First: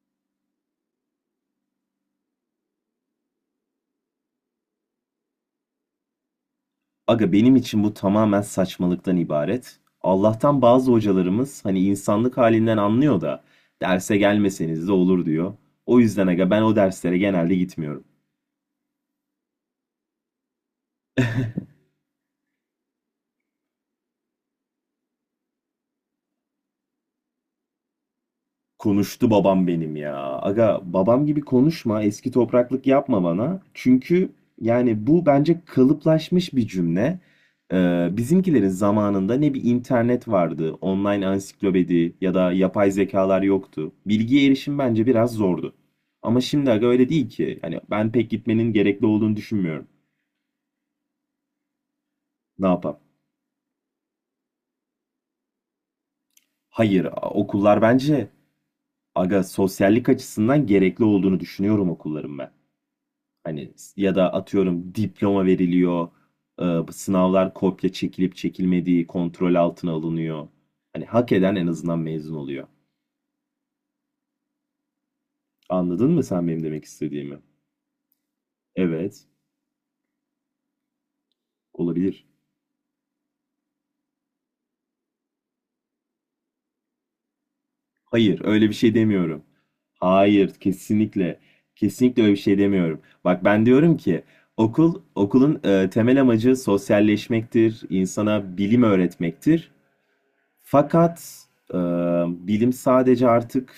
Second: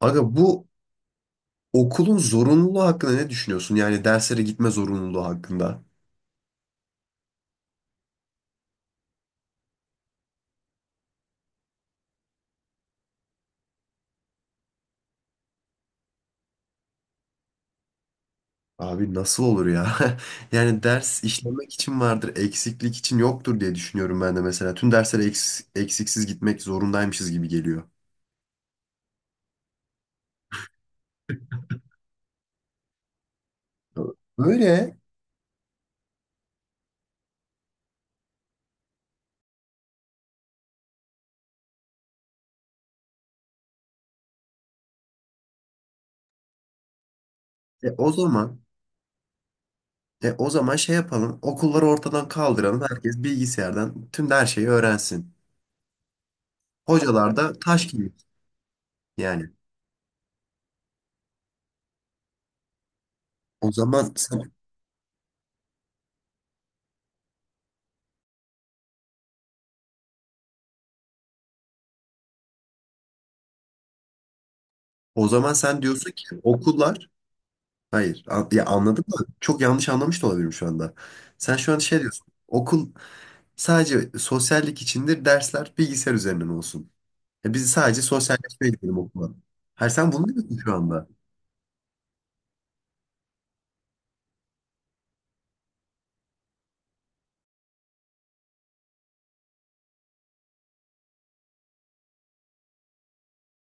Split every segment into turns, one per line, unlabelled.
Aga bu okulun zorunluluğu hakkında ne düşünüyorsun? Yani derslere gitme zorunluluğu hakkında.
Aga, benim için bu tamamen saçmalıktan ibaret. Allah'tan bazı hocalarımız hani insanlık halinden anlıyor da derse gelmeseniz de olur diyor. O yüzden aga ben o derslere genelde gitmiyorum.
Abi nasıl olur ya? Yani ders işlemek için vardır, eksiklik için yoktur diye düşünüyorum ben de mesela. Tüm derslere eksiksiz gitmek zorundaymışız gibi geliyor.
Konuştu babam benim ya. Aga, babam gibi konuşma, eski topraklık yapma bana. Çünkü
Böyle
yani bu bence kalıplaşmış bir cümle. Bizimkilerin zamanında ne bir internet vardı, online ansiklopedi ya da yapay zekalar yoktu. Bilgiye erişim bence biraz zordu. Ama şimdi aga öyle değil ki. Yani
o
ben pek
zaman
gitmenin gerekli olduğunu düşünmüyorum.
o zaman şey yapalım. Okulları ortadan
Ne
kaldıralım.
yapalım?
Herkes bilgisayardan tüm her şeyi öğrensin.
Hayır,
Hocalar da
okullar
taş gibi
bence, aga,
yani.
sosyallik açısından gerekli olduğunu düşünüyorum okulların ben.
O
Hani
zaman
ya da
sen,
atıyorum diploma veriliyor, bu sınavlar kopya çekilip çekilmediği kontrol altına alınıyor. Hani hak eden en azından mezun oluyor.
o zaman sen diyorsun
Anladın mı
ki
sen benim demek
okullar.
istediğimi?
Hayır. Ya anladım da
Evet,
çok yanlış anlamış da olabilirim şu anda. Sen şu an şey diyorsun.
olabilir.
Okul sadece sosyallik içindir. Dersler bilgisayar üzerinden olsun. Ya biz sadece
Hayır, öyle
sosyalleşmeye
bir şey
gidelim okula.
demiyorum.
Hayır, sen bunu
Hayır,
diyorsun şu anda.
kesinlikle. Kesinlikle öyle bir şey demiyorum. Bak, ben diyorum ki okulun temel amacı sosyalleşmektir, insana bilim öğretmektir. Fakat e, bilim sadece artık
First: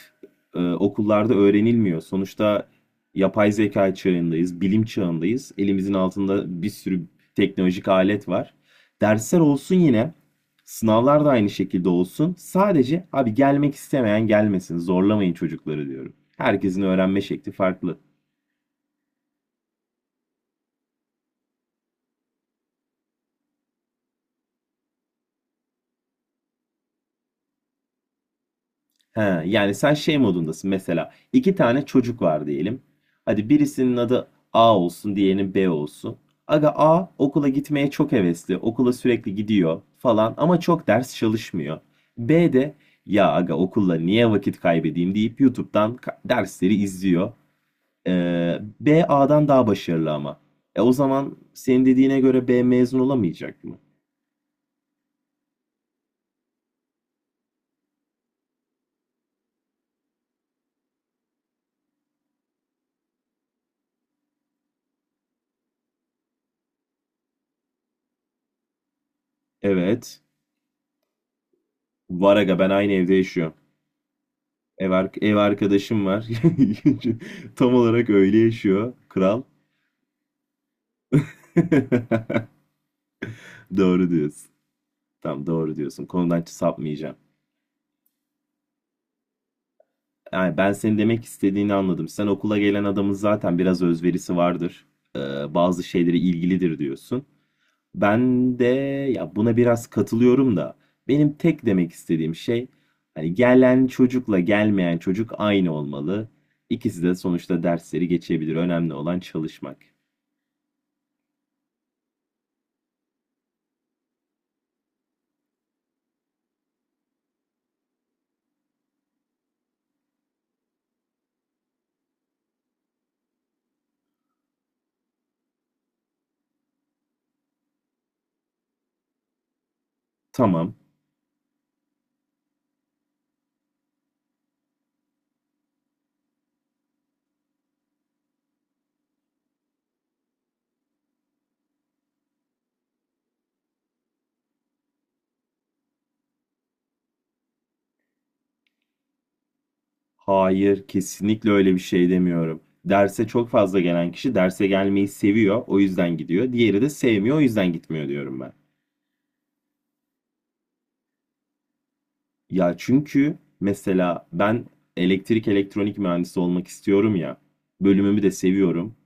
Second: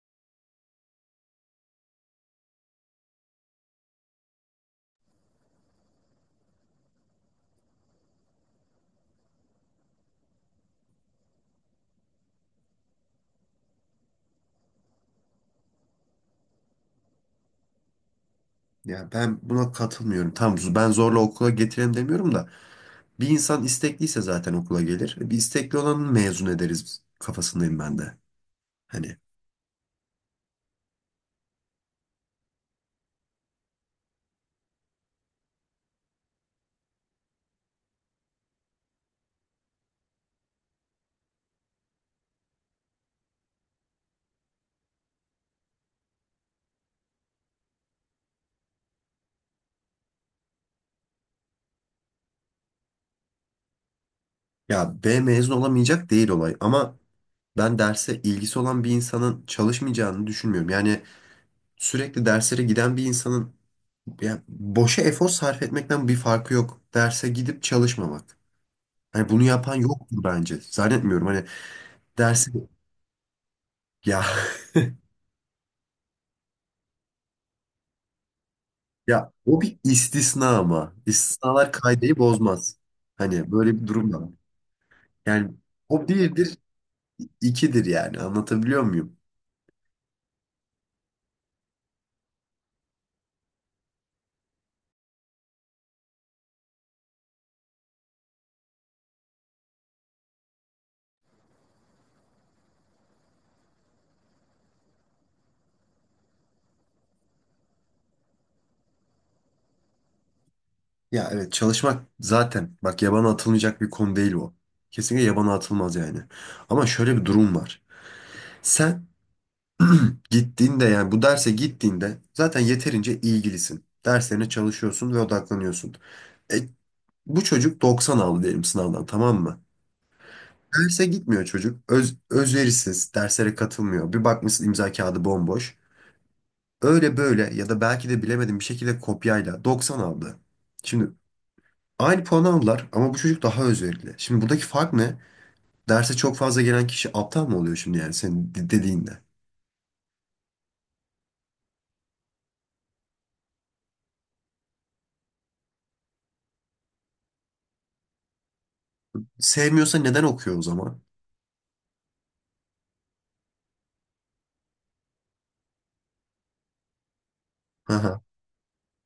okullarda öğrenilmiyor. Sonuçta yapay zeka çağındayız, bilim çağındayız. Elimizin altında bir sürü teknolojik alet var. Dersler olsun yine, sınavlar da aynı şekilde olsun. Sadece abi, gelmek istemeyen gelmesin, zorlamayın çocukları diyorum. Herkesin öğrenme şekli farklı.
Ya ben buna katılmıyorum. Tamam, ben zorla okula getirelim demiyorum da bir insan istekliyse zaten okula gelir. E, bir istekli olanı mezun ederiz biz kafasındayım ben de. Hani
He, yani sen şey modundasın, mesela iki tane çocuk var diyelim. Hadi birisinin adı A olsun, diğerinin B olsun. Aga, A okula gitmeye çok hevesli, okula sürekli gidiyor falan ama çok ders çalışmıyor. B de ya aga, okulla niye vakit kaybedeyim deyip YouTube'dan dersleri izliyor. B A'dan daha başarılı ama. O zaman senin dediğine göre B mezun olamayacak mı?
ya B mezun olamayacak değil olay ama ben derse ilgisi olan bir insanın çalışmayacağını düşünmüyorum. Yani sürekli derslere giden bir insanın, yani boşa efor sarf etmekten bir farkı yok. Derse gidip çalışmamak. Hani bunu yapan yoktur
Evet.
bence. Zannetmiyorum. Hani
Var
dersi
aga, ben aynı evde yaşıyorum.
ya
Ev arkadaşım var. Tam olarak öyle yaşıyor. Kral.
o bir istisna ama istisnalar kaideyi bozmaz. Hani böyle bir
Doğru
durum da var.
diyorsun. Tam
Yani
doğru diyorsun.
o
Konudan hiç
birdir,
sapmayacağım.
ikidir yani. Anlatabiliyor muyum?
Yani ben senin demek istediğini anladım. Sen okula gelen adamın zaten biraz özverisi vardır. Ee, bazı şeylere ilgilidir diyorsun. Ben de ya buna biraz katılıyorum da benim tek demek istediğim şey, hani gelen çocukla gelmeyen çocuk aynı olmalı. İkisi de sonuçta dersleri geçebilir. Önemli olan çalışmak.
Ya evet, çalışmak zaten bak yabana atılmayacak bir konu değil o. Kesinlikle yabana atılmaz yani. Ama şöyle bir durum var. Sen gittiğinde, yani bu derse gittiğinde zaten yeterince ilgilisin. Derslerine çalışıyorsun ve odaklanıyorsun. E, bu çocuk 90 aldı diyelim sınavdan, tamam mı?
Tamam.
Derse gitmiyor çocuk. Özverisiz, derslere katılmıyor. Bir bakmışsın imza kağıdı bomboş. Öyle böyle ya da belki de bilemedim, bir şekilde kopyayla 90 aldı. Şimdi aynı puanı aldılar ama bu çocuk daha özverili. Şimdi buradaki fark ne? Derse çok fazla gelen kişi aptal mı oluyor şimdi yani senin dediğinde?
Hayır, kesinlikle öyle bir şey demiyorum. Derse çok fazla gelen kişi derse gelmeyi seviyor, o yüzden gidiyor. Diğeri de sevmiyor, o yüzden gitmiyor diyorum ben.
Sevmiyorsa neden okuyor o zaman?
Ya çünkü mesela ben elektrik elektronik mühendisi olmak istiyorum ya.
Aha,
Bölümümü de seviyorum.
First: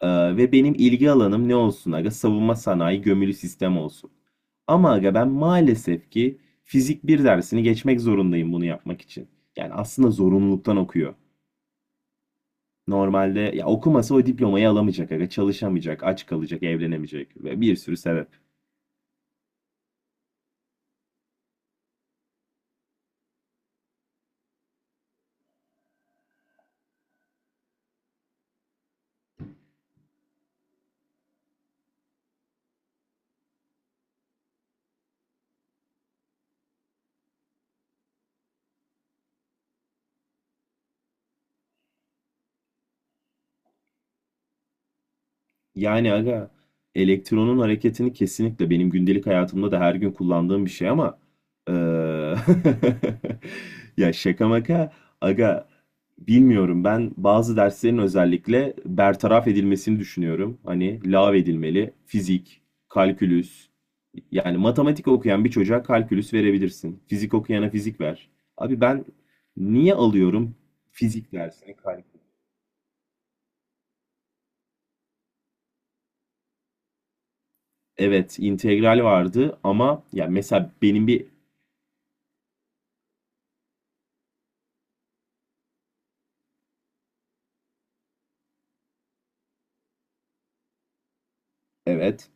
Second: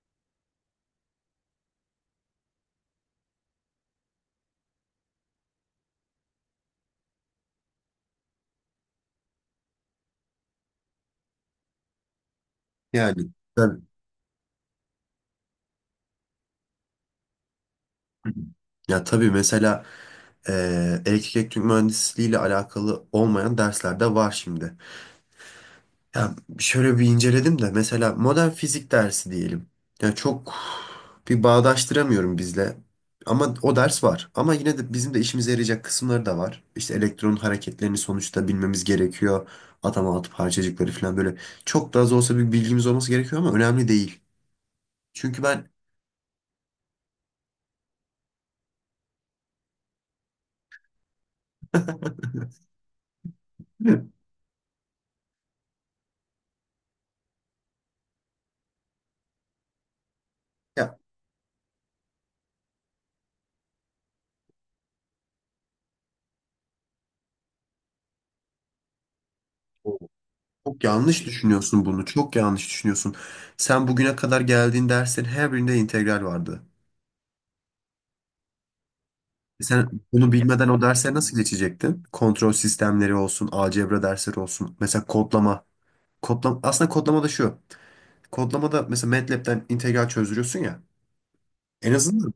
Ve benim ilgi alanım ne olsun aga? Savunma sanayi gömülü sistem olsun. Ama aga ben maalesef ki fizik bir dersini geçmek zorundayım bunu yapmak için. Yani aslında zorunluluktan okuyor.
yani.
Normalde ya okumasa o diplomayı alamayacak aga, çalışamayacak, aç kalacak, evlenemeyecek ve bir sürü sebep.
Ya tabii, mesela elektrik elektronik mühendisliği ile alakalı olmayan dersler de var şimdi. Ya şöyle bir inceledim de, mesela modern fizik dersi diyelim. Ya çok bir bağdaştıramıyorum bizle. Ama o ders var. Ama yine de bizim de işimize yarayacak kısımları da var. İşte elektronun hareketlerini sonuçta bilmemiz gerekiyor. Atom atıp parçacıkları falan böyle. Çok da az olsa bir bilgimiz olması gerekiyor ama önemli değil. Çünkü ben.
Yani aga, elektronun hareketini kesinlikle benim gündelik hayatımda da her gün kullandığım bir şey ama eee,
Değil
ya şaka maka aga, bilmiyorum, ben bazı derslerin özellikle bertaraf edilmesini düşünüyorum.
ya.
Hani lağv edilmeli fizik, kalkülüs. Yani matematik okuyan bir çocuğa kalkülüs verebilirsin. Fizik okuyana fizik ver. Abi ben niye alıyorum
Çok yanlış
fizik dersini?
düşünüyorsun bunu. Çok yanlış düşünüyorsun. Sen bugüne kadar geldiğin derslerin her birinde integral vardı.
Evet, integral vardı
E, sen
ama ya
bunu bilmeden
mesela
o
benim
derse
bir.
nasıl geçecektin? Kontrol sistemleri olsun, algebra dersleri olsun. Mesela kodlama. Kodlama, aslında kodlama da şu. Kodlama da mesela MATLab'den integral çözdürüyorsun ya. En
Evet.
azından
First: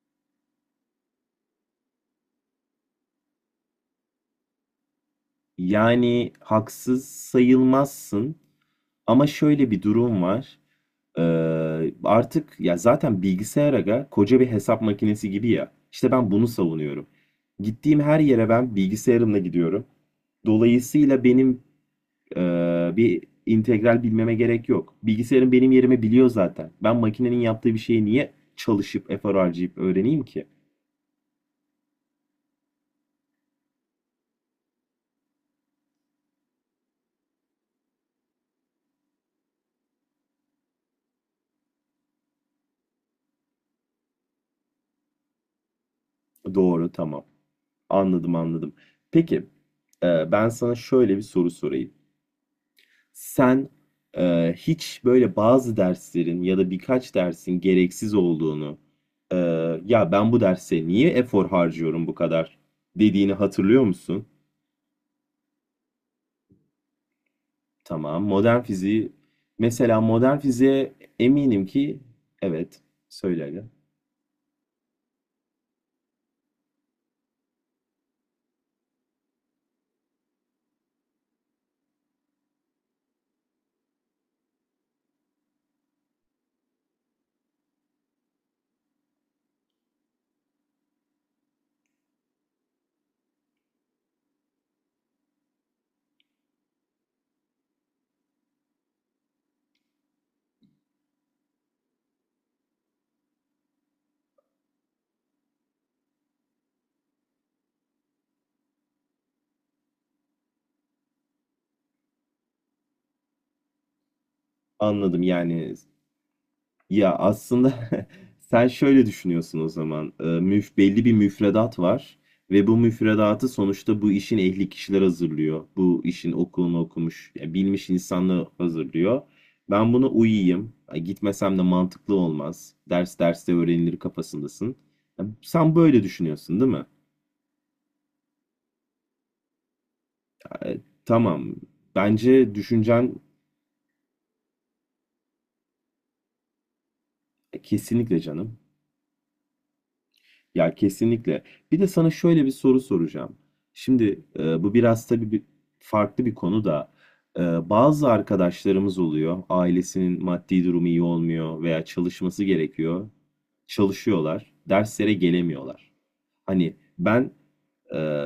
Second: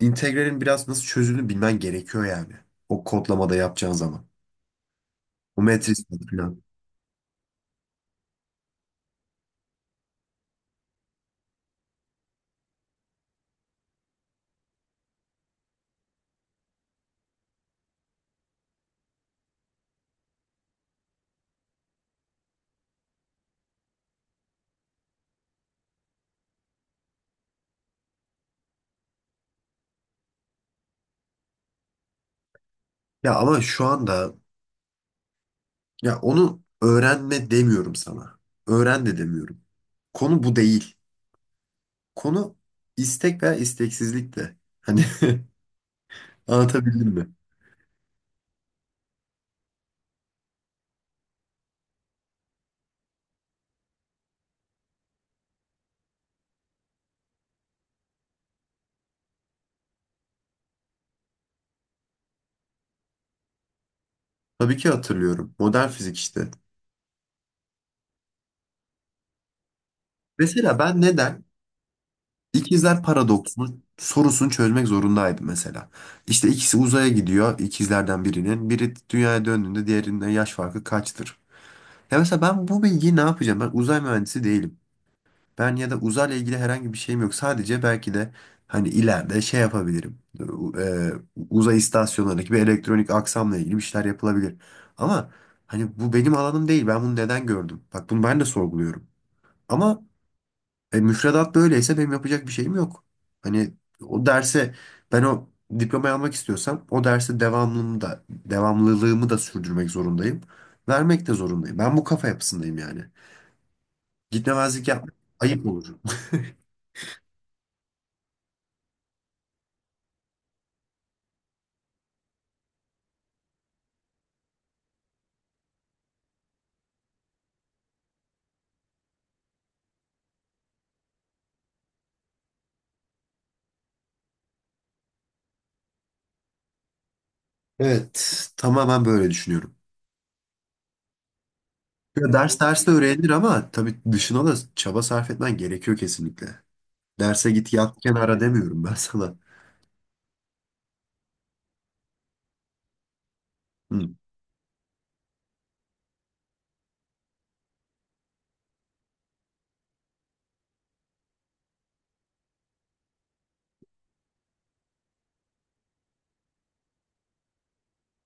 integralin biraz nasıl çözüldüğünü bilmen gerekiyor yani. O kodlamada yapacağın zaman. O matris
Yani
falan.
haksız sayılmazsın ama şöyle bir durum var. Artık ya zaten bilgisayar aga koca bir hesap makinesi gibi ya. İşte ben bunu savunuyorum. Gittiğim her yere ben bilgisayarımla gidiyorum. Dolayısıyla benim e, bir integral bilmeme gerek yok. Bilgisayarım benim yerimi biliyor zaten. Ben makinenin yaptığı bir şeyi niye çalışıp efor harcayıp öğreneyim ki?
Ya ama şu anda, ya onu öğrenme demiyorum sana. Öğren de demiyorum. Konu bu değil. Konu istek veya isteksizlik de. Hani
Doğru,
anlatabildim
tamam.
mi?
Anladım, anladım. Peki, ben sana şöyle bir soru sorayım. Sen hiç böyle bazı derslerin ya da birkaç dersin gereksiz olduğunu, e, ya ben bu derse niye efor harcıyorum bu kadar dediğini hatırlıyor musun?
Tabii ki hatırlıyorum. Modern fizik işte.
Tamam, modern fiziği, mesela modern
Mesela
fiziğe
ben neden
eminim ki, evet,
ikizler
söyle aga.
paradoksunu sorusunu çözmek zorundaydım mesela. İşte ikisi uzaya gidiyor ikizlerden birinin. Biri dünyaya döndüğünde diğerinin yaş farkı kaçtır? Ya mesela ben bu bilgiyi ne yapacağım? Ben uzay mühendisi değilim. Ben ya da uzayla ilgili herhangi bir şeyim yok. Sadece belki de hani ileride şey yapabilirim. U- e, Uzay istasyonlarındaki bir elektronik aksamla ilgili bir şeyler yapılabilir. Ama hani bu benim alanım değil. Ben bunu neden gördüm? Bak bunu ben de sorguluyorum. Ama müfredat böyleyse benim yapacak bir şeyim yok. Hani o derse, ben o diplomayı almak istiyorsam o derse devamlılığımı da sürdürmek zorundayım. Vermek de zorundayım. Ben bu kafa yapısındayım yani. Gitmemezlik yapmak
Anladım,
ayıp
yani.
olur.
Ya, aslında sen şöyle düşünüyorsun o zaman. Müf belli bir müfredat var ve bu müfredatı sonuçta bu işin ehli kişiler hazırlıyor. Bu işin okulunu okumuş, ya bilmiş insanlar hazırlıyor. Ben buna uyuyayım. Ay, gitmesem de mantıklı olmaz. Ders derste öğrenilir kafasındasın. Ya, sen böyle düşünüyorsun, değil mi?
Evet, tamamen böyle düşünüyorum.
Tamam.
Ya
Bence
ders derste
düşüncen
öğrenilir ama tabii dışına da çaba sarf etmen gerekiyor kesinlikle. Derse git yat
kesinlikle
kenara
canım.
demiyorum ben sana.
Ya, kesinlikle. Bir de sana şöyle bir soru soracağım.
Hı.
Şimdi bu biraz tabii bir, farklı bir konu da, e, bazı arkadaşlarımız oluyor. Ailesinin maddi durumu iyi olmuyor veya çalışması gerekiyor. Çalışıyorlar, derslere gelemiyorlar. Hani ben, e,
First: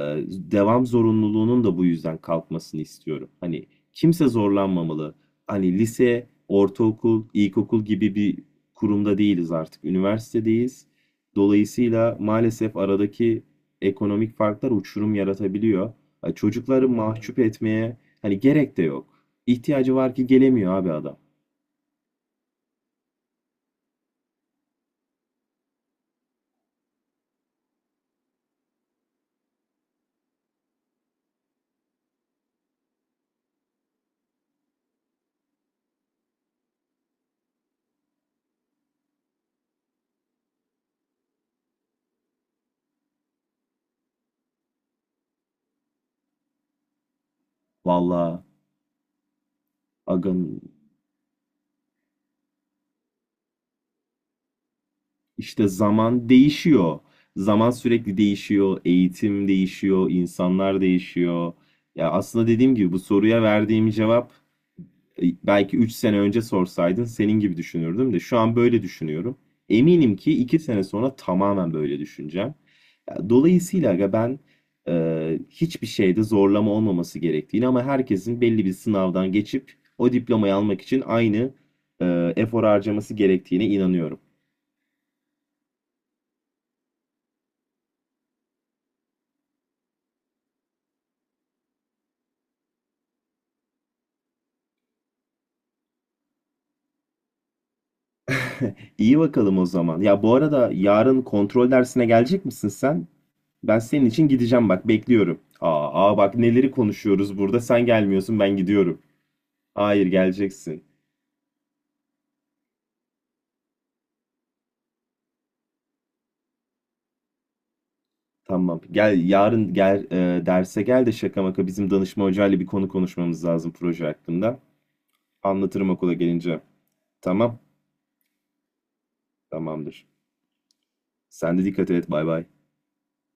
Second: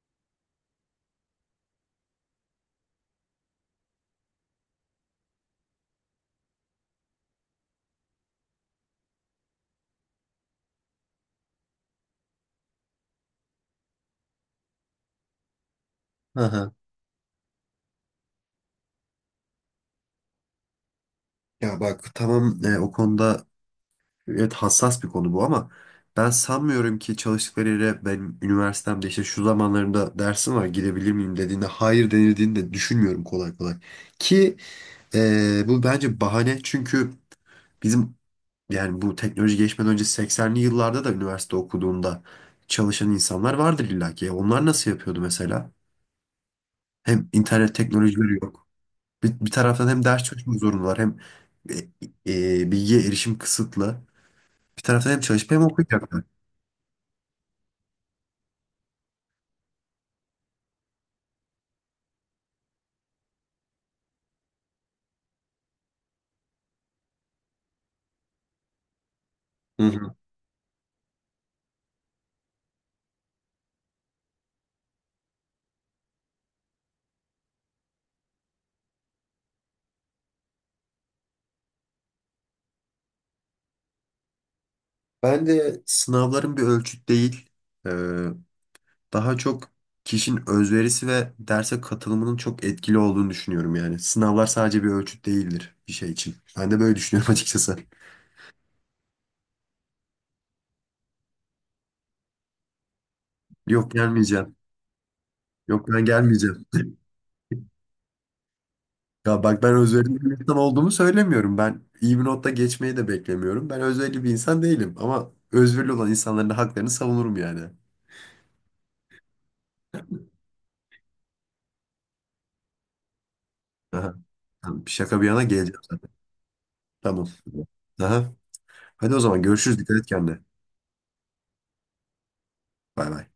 devam zorunluluğunun da bu yüzden kalkmasını istiyorum. Hani kimse zorlanmamalı. Hani lise, ortaokul, ilkokul gibi bir kurumda değiliz artık. Üniversitedeyiz. Dolayısıyla maalesef aradaki ekonomik farklar uçurum yaratabiliyor. Ha,
Aha.
çocukları mahcup etmeye hani gerek de yok. İhtiyacı var ki gelemiyor abi adam.
Ya bak tamam, o konuda evet, hassas bir konu bu ama ben sanmıyorum ki çalıştıkları yere benim üniversitemde işte şu zamanlarında dersim var gidebilir miyim dediğinde hayır denildiğini de düşünmüyorum kolay kolay. Ki bu bence bahane çünkü bizim, yani bu teknoloji geçmeden önce 80'li yıllarda da üniversite okuduğunda çalışan insanlar vardır illa ki. Ya onlar nasıl yapıyordu mesela? Hem internet teknolojileri
Vallahi
yok. Bir taraftan hem ders çalışmak
agın,
zorundalar hem e, bilgiye erişim kısıtlı. Bir taraftan hem çalışıp hem
işte,
okuyacaklar.
zaman değişiyor. Zaman sürekli değişiyor, eğitim değişiyor, insanlar değişiyor. Ya, aslında dediğim gibi bu soruya verdiğim cevap, belki 3 sene önce sorsaydın senin gibi düşünürdüm de şu an böyle düşünüyorum.
Hı hı.
Eminim ki 2 sene sonra tamamen böyle düşüneceğim. Ya, dolayısıyla aga ben, hiçbir şeyde zorlama olmaması gerektiğini ama herkesin belli bir sınavdan geçip o diplomayı almak için aynı efor harcaması gerektiğine inanıyorum.
Ben de sınavların bir ölçüt değil, e, daha çok kişinin özverisi ve derse katılımının çok etkili olduğunu düşünüyorum yani. Sınavlar sadece bir ölçüt değildir bir şey için. Ben de böyle düşünüyorum açıkçası.
İyi bakalım o zaman. Ya, bu arada yarın kontrol dersine gelecek misin sen? Ben
Yok,
senin için
gelmeyeceğim.
gideceğim, bak, bekliyorum.
Yok, ben
Aa, aa, bak
gelmeyeceğim.
neleri konuşuyoruz burada, sen gelmiyorsun, ben gidiyorum.
Ya bak, ben
Hayır,
özverili bir insan
geleceksin.
olduğumu söylemiyorum. Ben iyi bir notta geçmeyi de beklemiyorum. Ben özverili bir insan değilim. Ama özverili olan insanların da haklarını savunurum yani.
Tamam. Gel, yarın gel, derse gel de şaka maka bizim danışma hocayla bir konu konuşmamız lazım, proje
Aha.
hakkında.
Tamam, şaka bir yana geleceğim
Anlatırım
zaten.
okula gelince.
Tamam.
Tamam.
Aha. Hadi o zaman görüşürüz. Dikkat et
Tamamdır.
kendine.
Sen de dikkat et. Bay bay.
Bay bay.